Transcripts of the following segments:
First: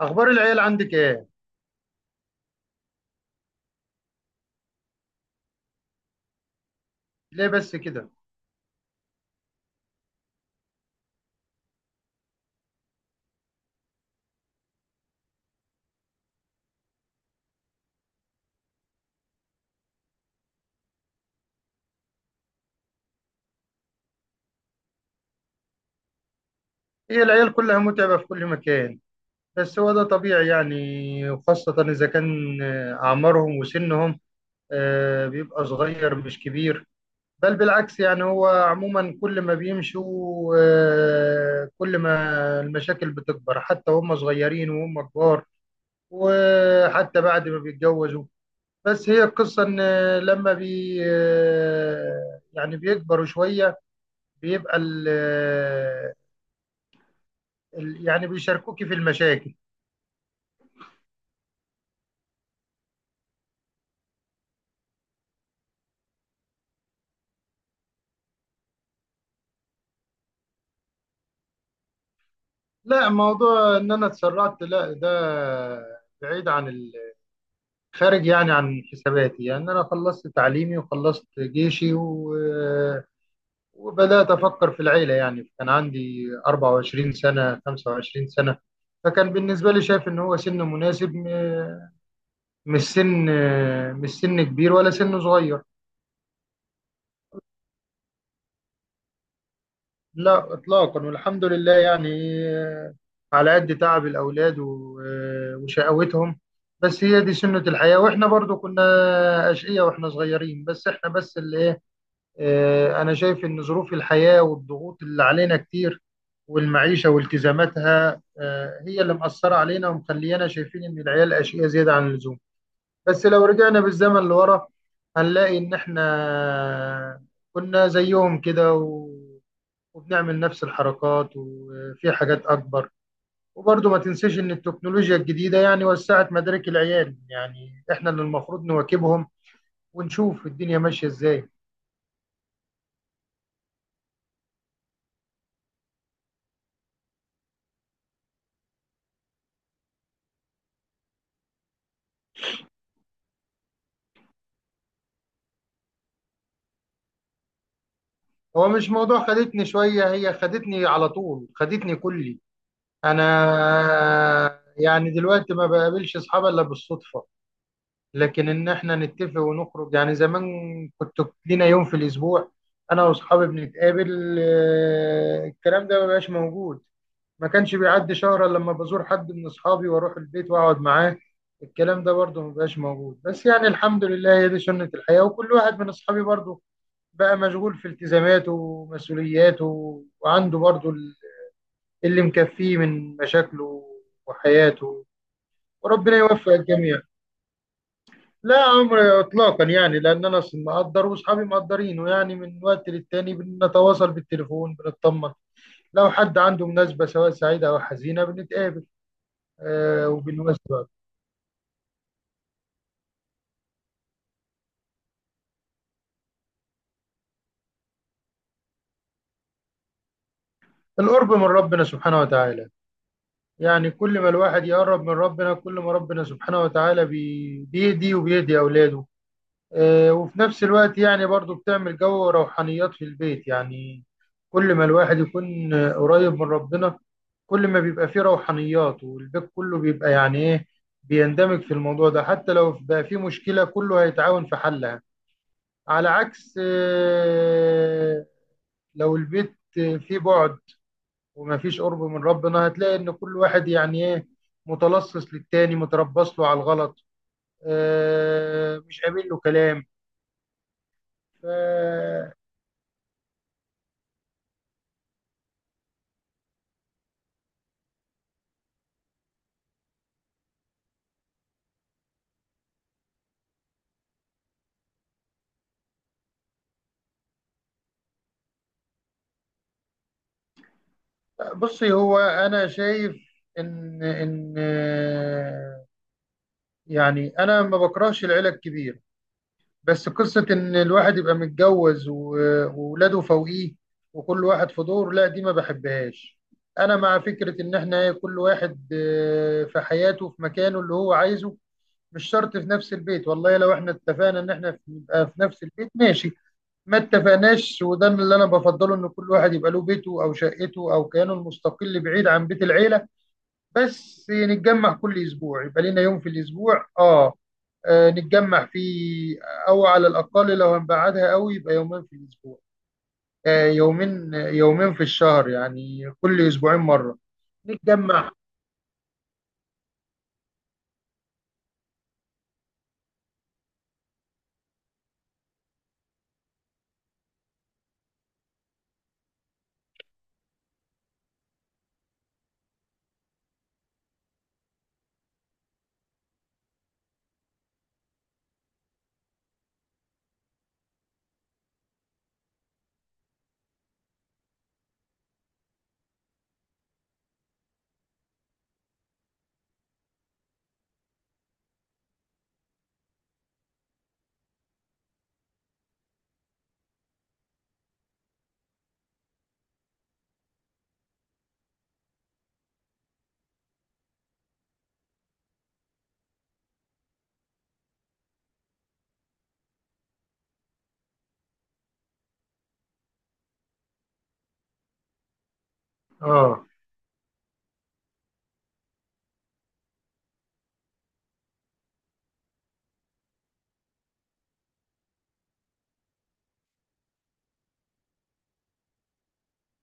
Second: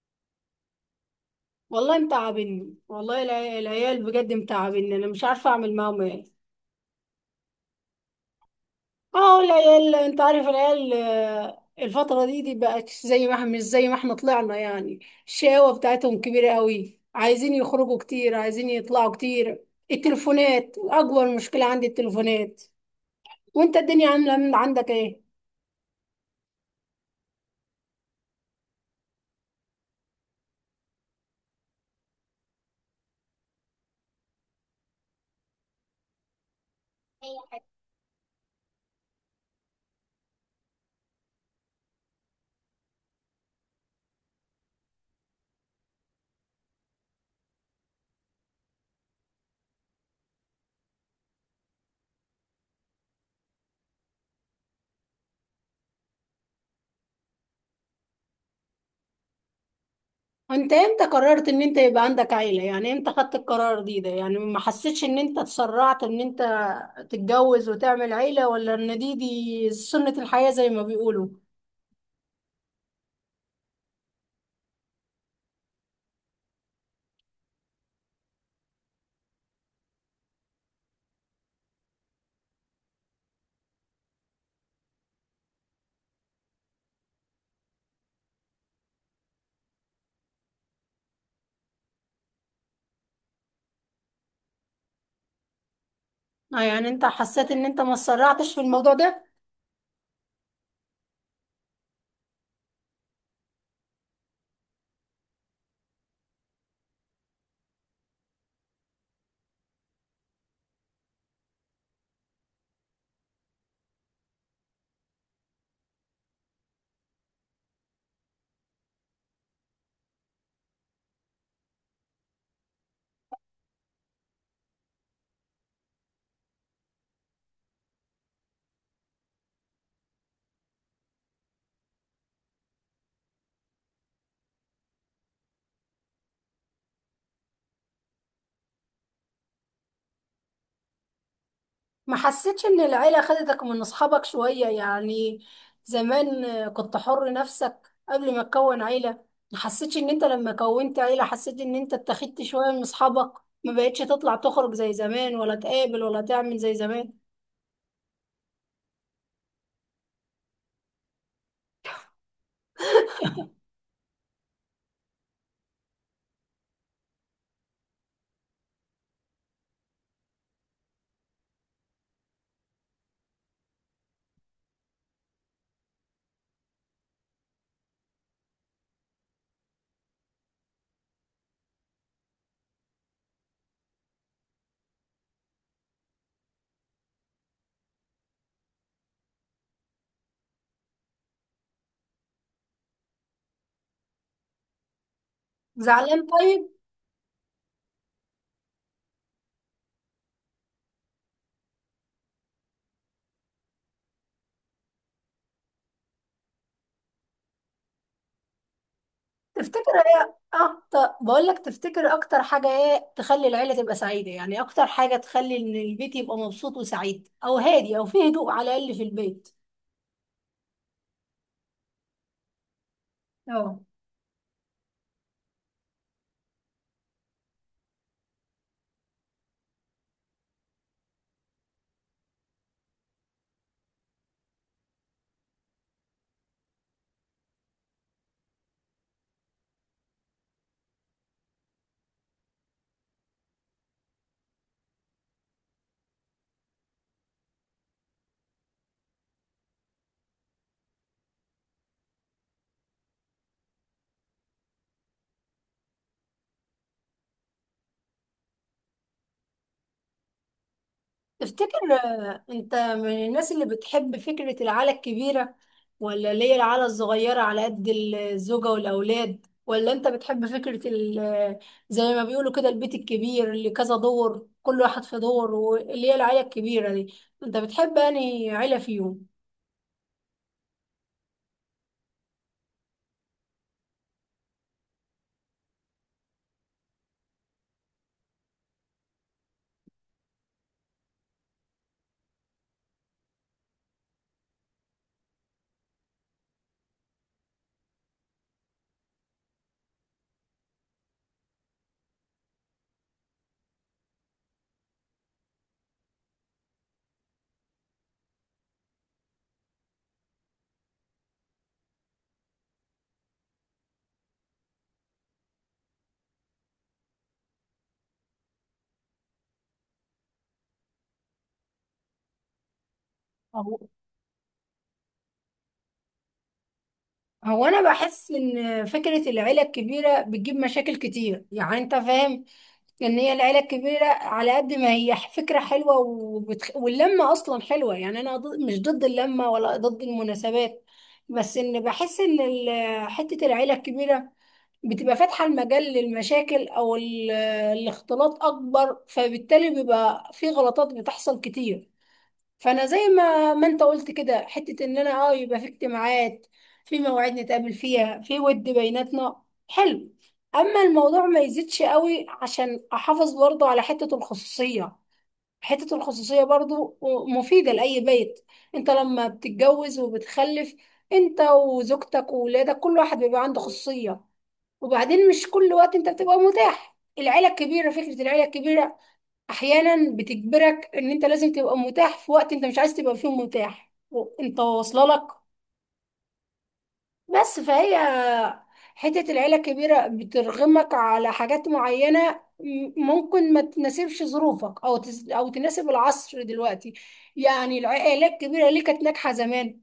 اخبار العيال عندك ايه؟ والله متعبني، والله العيال بجد متعبني. انا مش عارفه اعمل معاهم ايه. ليه بس كده؟ اه العيال انت عارف العيال الفتره دي بقت زي ما احنا، مش زي ما احنا طلعنا يعني. الشقاوه بتاعتهم كبيره قوي، عايزين يخرجوا كتير، عايزين يطلعوا كتير. التليفونات اكبر مشكله عندي، التليفونات. وانت الدنيا عامله عندك ايه؟ هي العيال كلها متعبة في كل مكان. بس هو ده طبيعي يعني، وخاصة اذا كان اعمارهم وسنهم، بيبقى صغير مش كبير. بل بالعكس، يعني هو عموما كل ما بيمشوا، كل ما المشاكل بتكبر، حتى وهم صغيرين وهم كبار، وحتى بعد ما بيتجوزوا. بس هي القصة إن لما بي يعني بيكبروا شوية، بيبقى يعني بيشاركوكي في المشاكل. انت امتى قررت ان انت يبقى عندك عيلة؟ يعني امتى خدت القرار ده؟ يعني ما حسيتش ان انت اتسرعت ان انت تتجوز وتعمل عيلة، ولا ان دي سنة الحياة زي ما بيقولوا؟ لا، موضوع إن أنا اتسرعت لا، ده بعيد عن خارج يعني عن حساباتي. يعني أنا خلصت تعليمي وخلصت جيشي وبدأت أفكر في العيلة، يعني كان عندي 24 سنة، 25 سنة. فكان بالنسبة لي شايف إن هو سن مناسب، مش سن مش سن كبير ولا سن صغير. اه، يعني انت حسيت ان انت ما اتسرعتش في الموضوع ده؟ لا إطلاقا، والحمد لله يعني. آه، على قد تعب الأولاد وشقاوتهم، بس هي دي سنة الحياة، وإحنا برضو كنا أشقية وإحنا صغيرين، بس إحنا بس اللي. انا شايف ان ظروف الحياه والضغوط اللي علينا كتير، والمعيشه والتزاماتها، هي اللي مأثره علينا ومخليانا شايفين ان العيال اشقياء زياده عن اللزوم. بس لو رجعنا بالزمن لورا، هنلاقي ان احنا كنا زيهم كده وبنعمل نفس الحركات وفي حاجات اكبر. وبرضه ما تنساش ان التكنولوجيا الجديده يعني وسعت مدارك العيال، يعني احنا اللي المفروض نواكبهم ونشوف الدنيا ماشيه ازاي. ما حسيتش ان العيلة خدتك من اصحابك شوية يعني؟ زمان كنت حر نفسك قبل ما تكون عيلة. ما حسيتش ان انت لما كونت عيلة حسيت ان انت اتخذت شوية من اصحابك؟ ما بقتش تطلع تخرج زي زمان، ولا تقابل، ولا تعمل زي زمان؟ هو مش موضوع خدتني شوية، هي خدتني على طول، خدتني كلي أنا. يعني دلوقتي ما بقابلش أصحابي إلا بالصدفة، لكن إن إحنا نتفق ونخرج، يعني زمان كنت لينا يوم في الأسبوع أنا وأصحابي بنتقابل، الكلام ده ما بقاش موجود. ما كانش بيعدي شهر إلا لما بزور حد من أصحابي وأروح البيت وأقعد معاه، الكلام ده برضه ما بقاش موجود. بس يعني الحمد لله، هي دي سنة الحياة، وكل واحد من أصحابي برضه بقى مشغول في التزاماته ومسؤولياته، وعنده برضو اللي مكفيه من مشاكله وحياته، وربنا زعلان يوفق طيب. الجميع. لا، عمر اطلاقا يعني، لان انا اصلا مقدر واصحابي مقدرينه، يعني من وقت للتاني بنتواصل بالتليفون، بنطمن لو حد عنده مناسبه سواء سعيده او حزينه بنتقابل. تفتكر آه، ايه وبنوسع اكتر؟ بقول لك، تفتكر اكتر حاجه ايه تخلي العيله تبقى سعيده؟ يعني اكتر حاجه تخلي ان البيت يبقى مبسوط وسعيد، او هادي، او فيه هدوء على الاقل في البيت. القرب من ربنا سبحانه وتعالى، اه. يعني كل ما الواحد يقرب من ربنا، كل ما ربنا سبحانه وتعالى بيهدي وبيهدي اولاده. وفي نفس الوقت يعني برضو بتعمل جو روحانيات في البيت، يعني كل ما الواحد يكون قريب من ربنا، كل ما بيبقى فيه روحانيات، والبيت كله بيبقى يعني ايه، بيندمج في الموضوع ده. حتى لو بقى فيه مشكلة، كله هيتعاون في حلها. على عكس لو البيت فيه بعد ومفيش قرب من ربنا، هتلاقي ان كل واحد يعني ايه، متلصص للتاني، متربص له على الغلط، مش قابل له كلام. تفتكر ف- انت من الناس اللي بتحب فكره العيله الكبيره، ولا اللي هي العيله الصغيره على قد الزوجه والاولاد؟ ولا انت بتحب فكره زي ما بيقولوا كده البيت الكبير اللي كذا دور، كل واحد في دور، واللي هي العيله الكبيره دي؟ انت بتحب انهي عيله فيهم؟ بصي، هو انا شايف ان يعني انا ما بكرهش العيله الكبير. بس قصه ان الواحد يبقى متجوز وولاده فوقيه وكل واحد في دور، لا دي ما بحبهاش. انا مع فكره ان احنا إيه، كل واحد في حياته في مكانه اللي هو عايزه، مش شرط في نفس البيت. والله لو احنا اتفقنا ان احنا نبقى في نفس البيت ماشي، ما اتفقناش وده اللي انا بفضله، ان كل واحد يبقى له بيته او شقته او كيانه المستقل بعيد عن بيت العيله. بس نتجمع كل اسبوع، يبقى لنا يوم في الاسبوع، اه، نتجمع فيه. او على الاقل لو هنبعدها قوي، يبقى يومين في الاسبوع، هو يومين في الشهر، يعني كل اسبوعين مره هو انا بحس نتجمع. ان فكره العيله الكبيره بتجيب مشاكل كتير، يعني انت فاهم ان هي العيله الكبيره، على قد ما هي فكره حلوه واللمه اصلا حلوه، يعني انا مش ضد اللمه ولا ضد المناسبات، بس ان بحس ان حته العيله الكبيره بتبقى فاتحه المجال للمشاكل، الاختلاط اكبر، فبالتالي بيبقى في غلطات بتحصل كتير. فانا زي ما انت قلت كده، حته ان انا اه يبقى في اجتماعات، في مواعيد نتقابل فيها، في ود بيناتنا، حلو. اما الموضوع ما يزيدش قوي، عشان احافظ برضو على حته الخصوصيه. حته الخصوصيه برضو مفيده لاي بيت. انت لما بتتجوز وبتخلف، انت وزوجتك وولادك، كل واحد بيبقى عنده خصوصيه. وبعدين مش كل وقت انت بتبقى متاح. العيله الكبيره، فكره العيله الكبيره احيانا بتجبرك ان انت لازم تبقى متاح في وقت انت مش عايز تبقى فيه متاح، وانت واصله لك. اه، بس فهي حته العيله الكبيره بترغمك على حاجات معينه ممكن ما تناسبش ظروفك، او تناسب العصر دلوقتي. يعني العائلات الكبيره ليه كانت ناجحه زمان؟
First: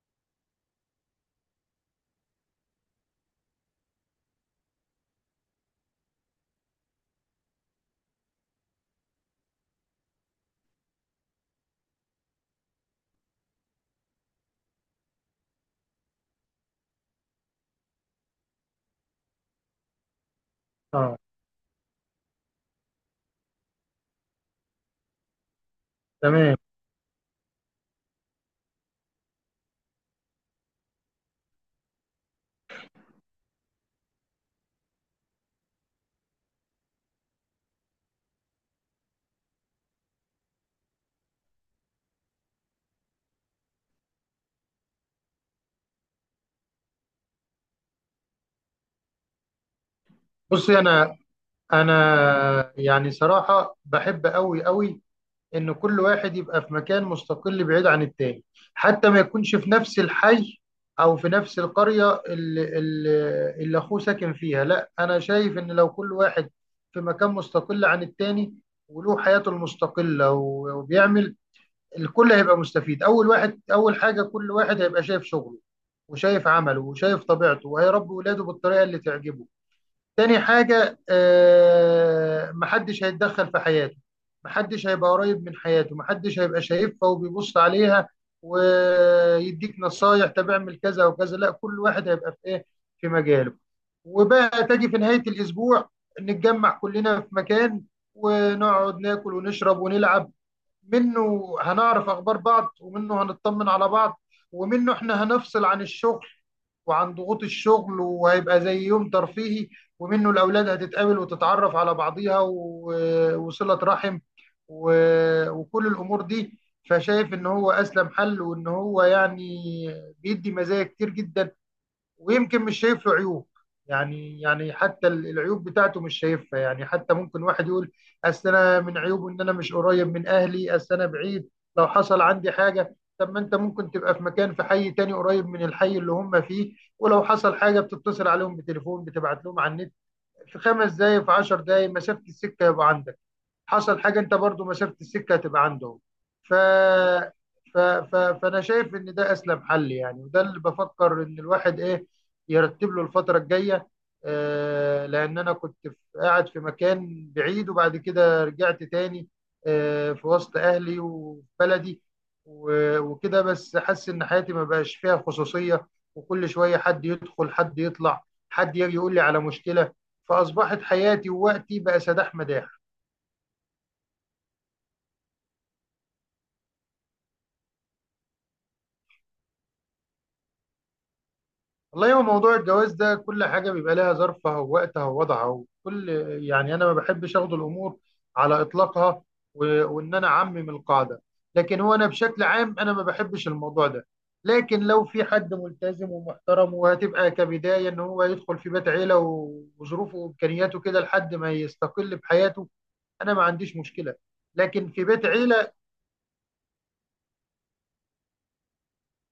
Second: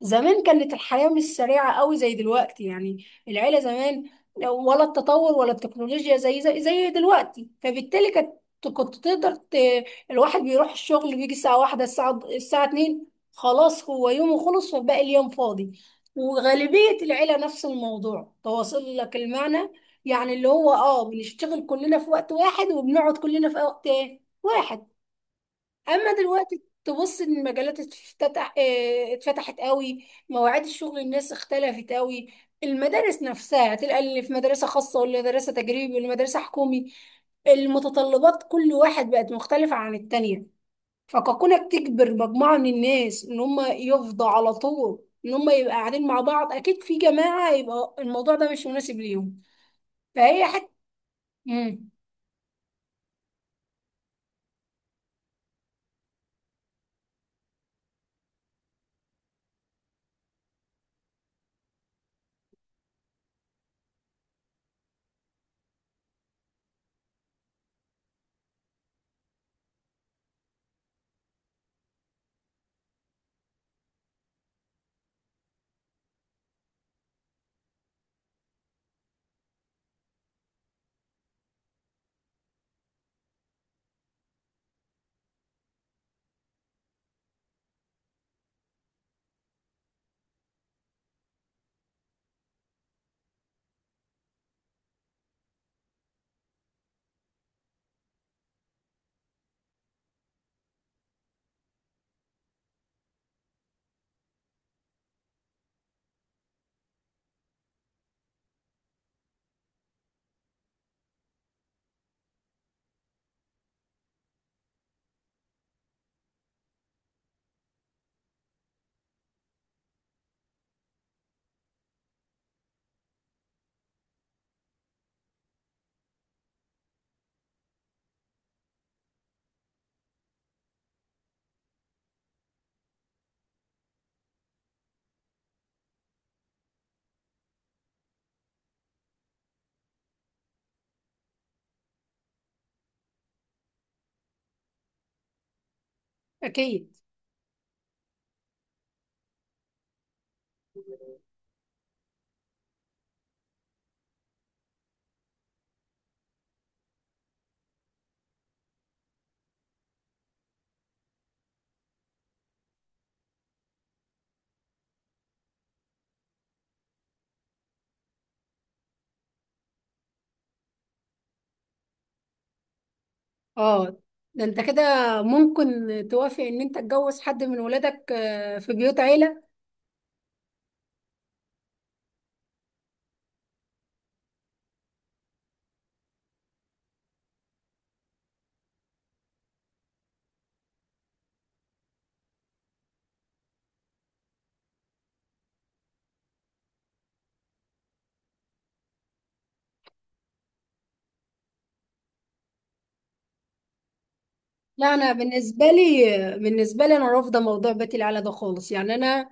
زمان كانت الحياة مش سريعة قوي زي دلوقتي، يعني العيلة زمان، ولا التطور، ولا التكنولوجيا زي زي دلوقتي، فبالتالي كانت، كنت تقدر الواحد بيروح الشغل، بيجي الساعة 1، الساعة 2، خلاص هو يومه خلص وباقي اليوم فاضي. وغالبية العيلة نفس الموضوع، تواصل لك المعنى، يعني اللي هو اه اه، بنشتغل كلنا في وقت واحد وبنقعد كلنا في وقت واحد. اما تمام. دلوقتي تبص ان المجالات اتفتحت قوي، مواعيد الشغل الناس اختلفت قوي. المدارس نفسها تلقى اللي في مدرسة خاصة، واللي مدرسة تجريبي، واللي مدرسة حكومي. المتطلبات كل واحد بقت مختلفة عن التانية. فكونك تجبر مجموعة من الناس ان هم يفضوا على طول، ان هم يبقى قاعدين مع بعض اكيد في جماعة، يبقى الموضوع ده مش مناسب ليهم. فهي حتة. بصي، انا امم انا يعني صراحه بحب قوي قوي ان كل واحد يبقى في مكان مستقل بعيد عن التاني، حتى ما يكونش في نفس الحي او في نفس القرية اللي اخوه ساكن فيها. لا، انا شايف ان لو كل واحد في مكان مستقل عن التاني وله حياته المستقلة و- وبيعمل الكل هيبقى مستفيد. اول واحد اول حاجة، كل واحد هيبقى شايف شغله وشايف عمله وشايف طبيعته وهيربي ولاده بالطريقة اللي تعجبه. تاني حاجة، محدش هيتدخل في حياته، محدش هيبقى قريب من حياته، محدش هيبقى شايفها وبيبص عليها ويديك نصايح طب اعمل كذا وكذا. لا، كل واحد هيبقى في ايه، في مجاله. وبقى تجي في نهاية الأسبوع نتجمع كلنا في مكان ونقعد ناكل ونشرب ونلعب. منه هنعرف أخبار بعض، ومنه هنطمن على بعض، ومنه احنا هنفصل عن الشغل وعن ضغوط الشغل، وهيبقى زي يوم ترفيهي. ومنه الأولاد هتتقابل وتتعرف على بعضيها وصلة رحم وكل الأمور دي. فشايف إن هو أسلم حل، وإن هو يعني بيدي مزايا كتير جدا، ويمكن مش شايف له عيوب. يعني حتى العيوب بتاعته مش شايفها. يعني حتى ممكن واحد يقول اصل انا من عيوبه ان انا مش قريب من اهلي، اصل انا بعيد لو حصل عندي حاجه. طب ما انت ممكن تبقى في مكان في حي تاني قريب من الحي اللي هم فيه، ولو حصل حاجه بتتصل عليهم بتليفون، بتبعت لهم على النت، في 5 دقايق، في 10 دقايق مسافه السكه يبقى عندك. حصل حاجه انت برضو مسافه السكه هتبقى عندهم. ف... اكيد. فانا شايف ان ده اسلم حل يعني، وده اللي بفكر ان الواحد ايه، يرتب له الفتره الجايه. آه، لان انا كنت قاعد في مكان بعيد، وبعد كده رجعت تاني آه في وسط اهلي وفي بلدي وكده. بس حاسس ان حياتي ما بقاش فيها خصوصيه، وكل شويه حد يدخل حد يطلع، حد يجي يقول لي على مشكله، فاصبحت حياتي ووقتي بقى سداح مداح. اه. ده انت كده ممكن توافق ان انت تتجوز حد من ولادك في بيوت عيلة؟ والله، هو موضوع الجواز ده كل حاجة بيبقى لها ظرفها ووقتها ووضعها وكل. يعني أنا ما بحبش أخد الأمور على إطلاقها وإن أنا أعمم القاعدة. لكن هو أنا بشكل عام أنا ما بحبش الموضوع ده. لكن لو في حد ملتزم ومحترم، وهتبقى كبداية إن هو يدخل في بيت عيلة وظروفه وإمكانياته كده لحد ما يستقل بحياته، أنا ما عنديش مشكلة، لكن لا، في انا بيت بالنسبة عيلة. لي، بالنسبة لي انا رافضة موضوع بيت العيلة ده خالص. يعني انا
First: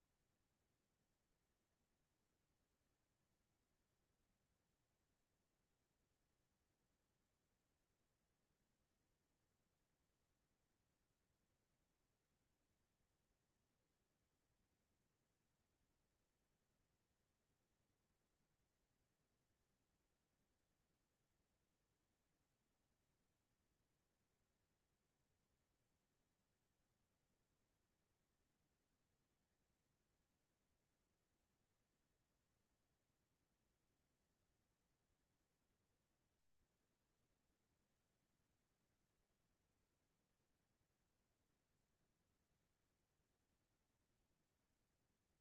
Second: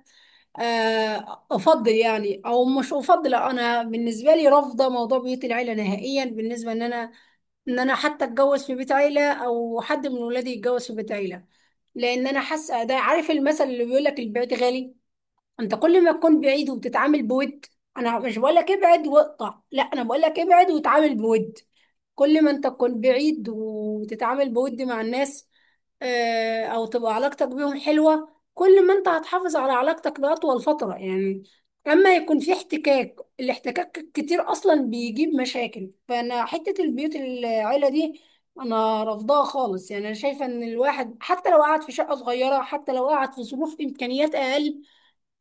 افضل يعني، او مش افضل، انا بالنسبة لي رافضة موضوع بيوت العيلة نهائيا، بالنسبة ان انا، ان انا حتى اتجوز في بيت عيلة، او حد من ولادي يتجوز في بيت عيلة. لان انا حاسة ده، عارف المثل اللي بيقول لك البيت غالي؟ انت كل ما تكون بعيد وبتتعامل بود، انا مش بقول لك ابعد واقطع، لا، انا بقول لك ابعد وتعامل بود. كل ما انت تكون بعيد وتتعامل بود مع الناس، او تبقى علاقتك بيهم حلوة، كل ما انت هتحافظ على علاقتك لأطول فترة يعني. اما يكون في احتكاك، الاحتكاك كتير اصلا بيجيب مشاكل. فانا حتة البيوت العيلة دي انا رافضاها خالص. يعني انا شايفة ان الواحد حتى لو قعد في شقة صغيرة، حتى لو قعد في ظروف امكانيات اقل،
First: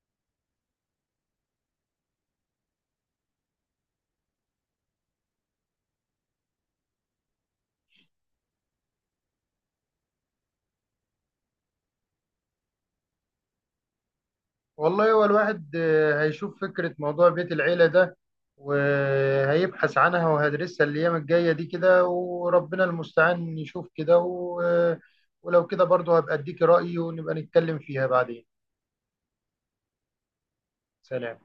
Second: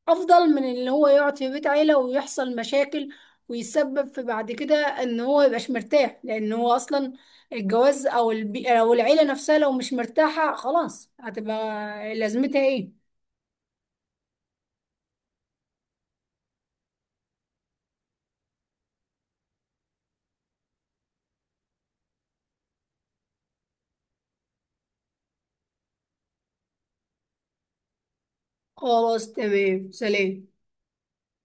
افضل من اللي هو يقعد في بيت عيلة ويحصل مشاكل، ويسبب في بعد كده ان هو يبقاش مرتاح. لان هو اصلا الجواز او العيلة نفسها لو مش مرتاحة، خلاص هتبقى لازمتها ايه؟ والله، هو الواحد هيشوف فكرة موضوع بيت العيلة ده، وهيبحث عنها وهدرسها الأيام الجاية دي كده، وربنا المستعان يشوف كده ولو كده برضه هبقى أديكي رأيي ونبقى نتكلم فيها بعدين. خلاص، تمام، سلام. سلام.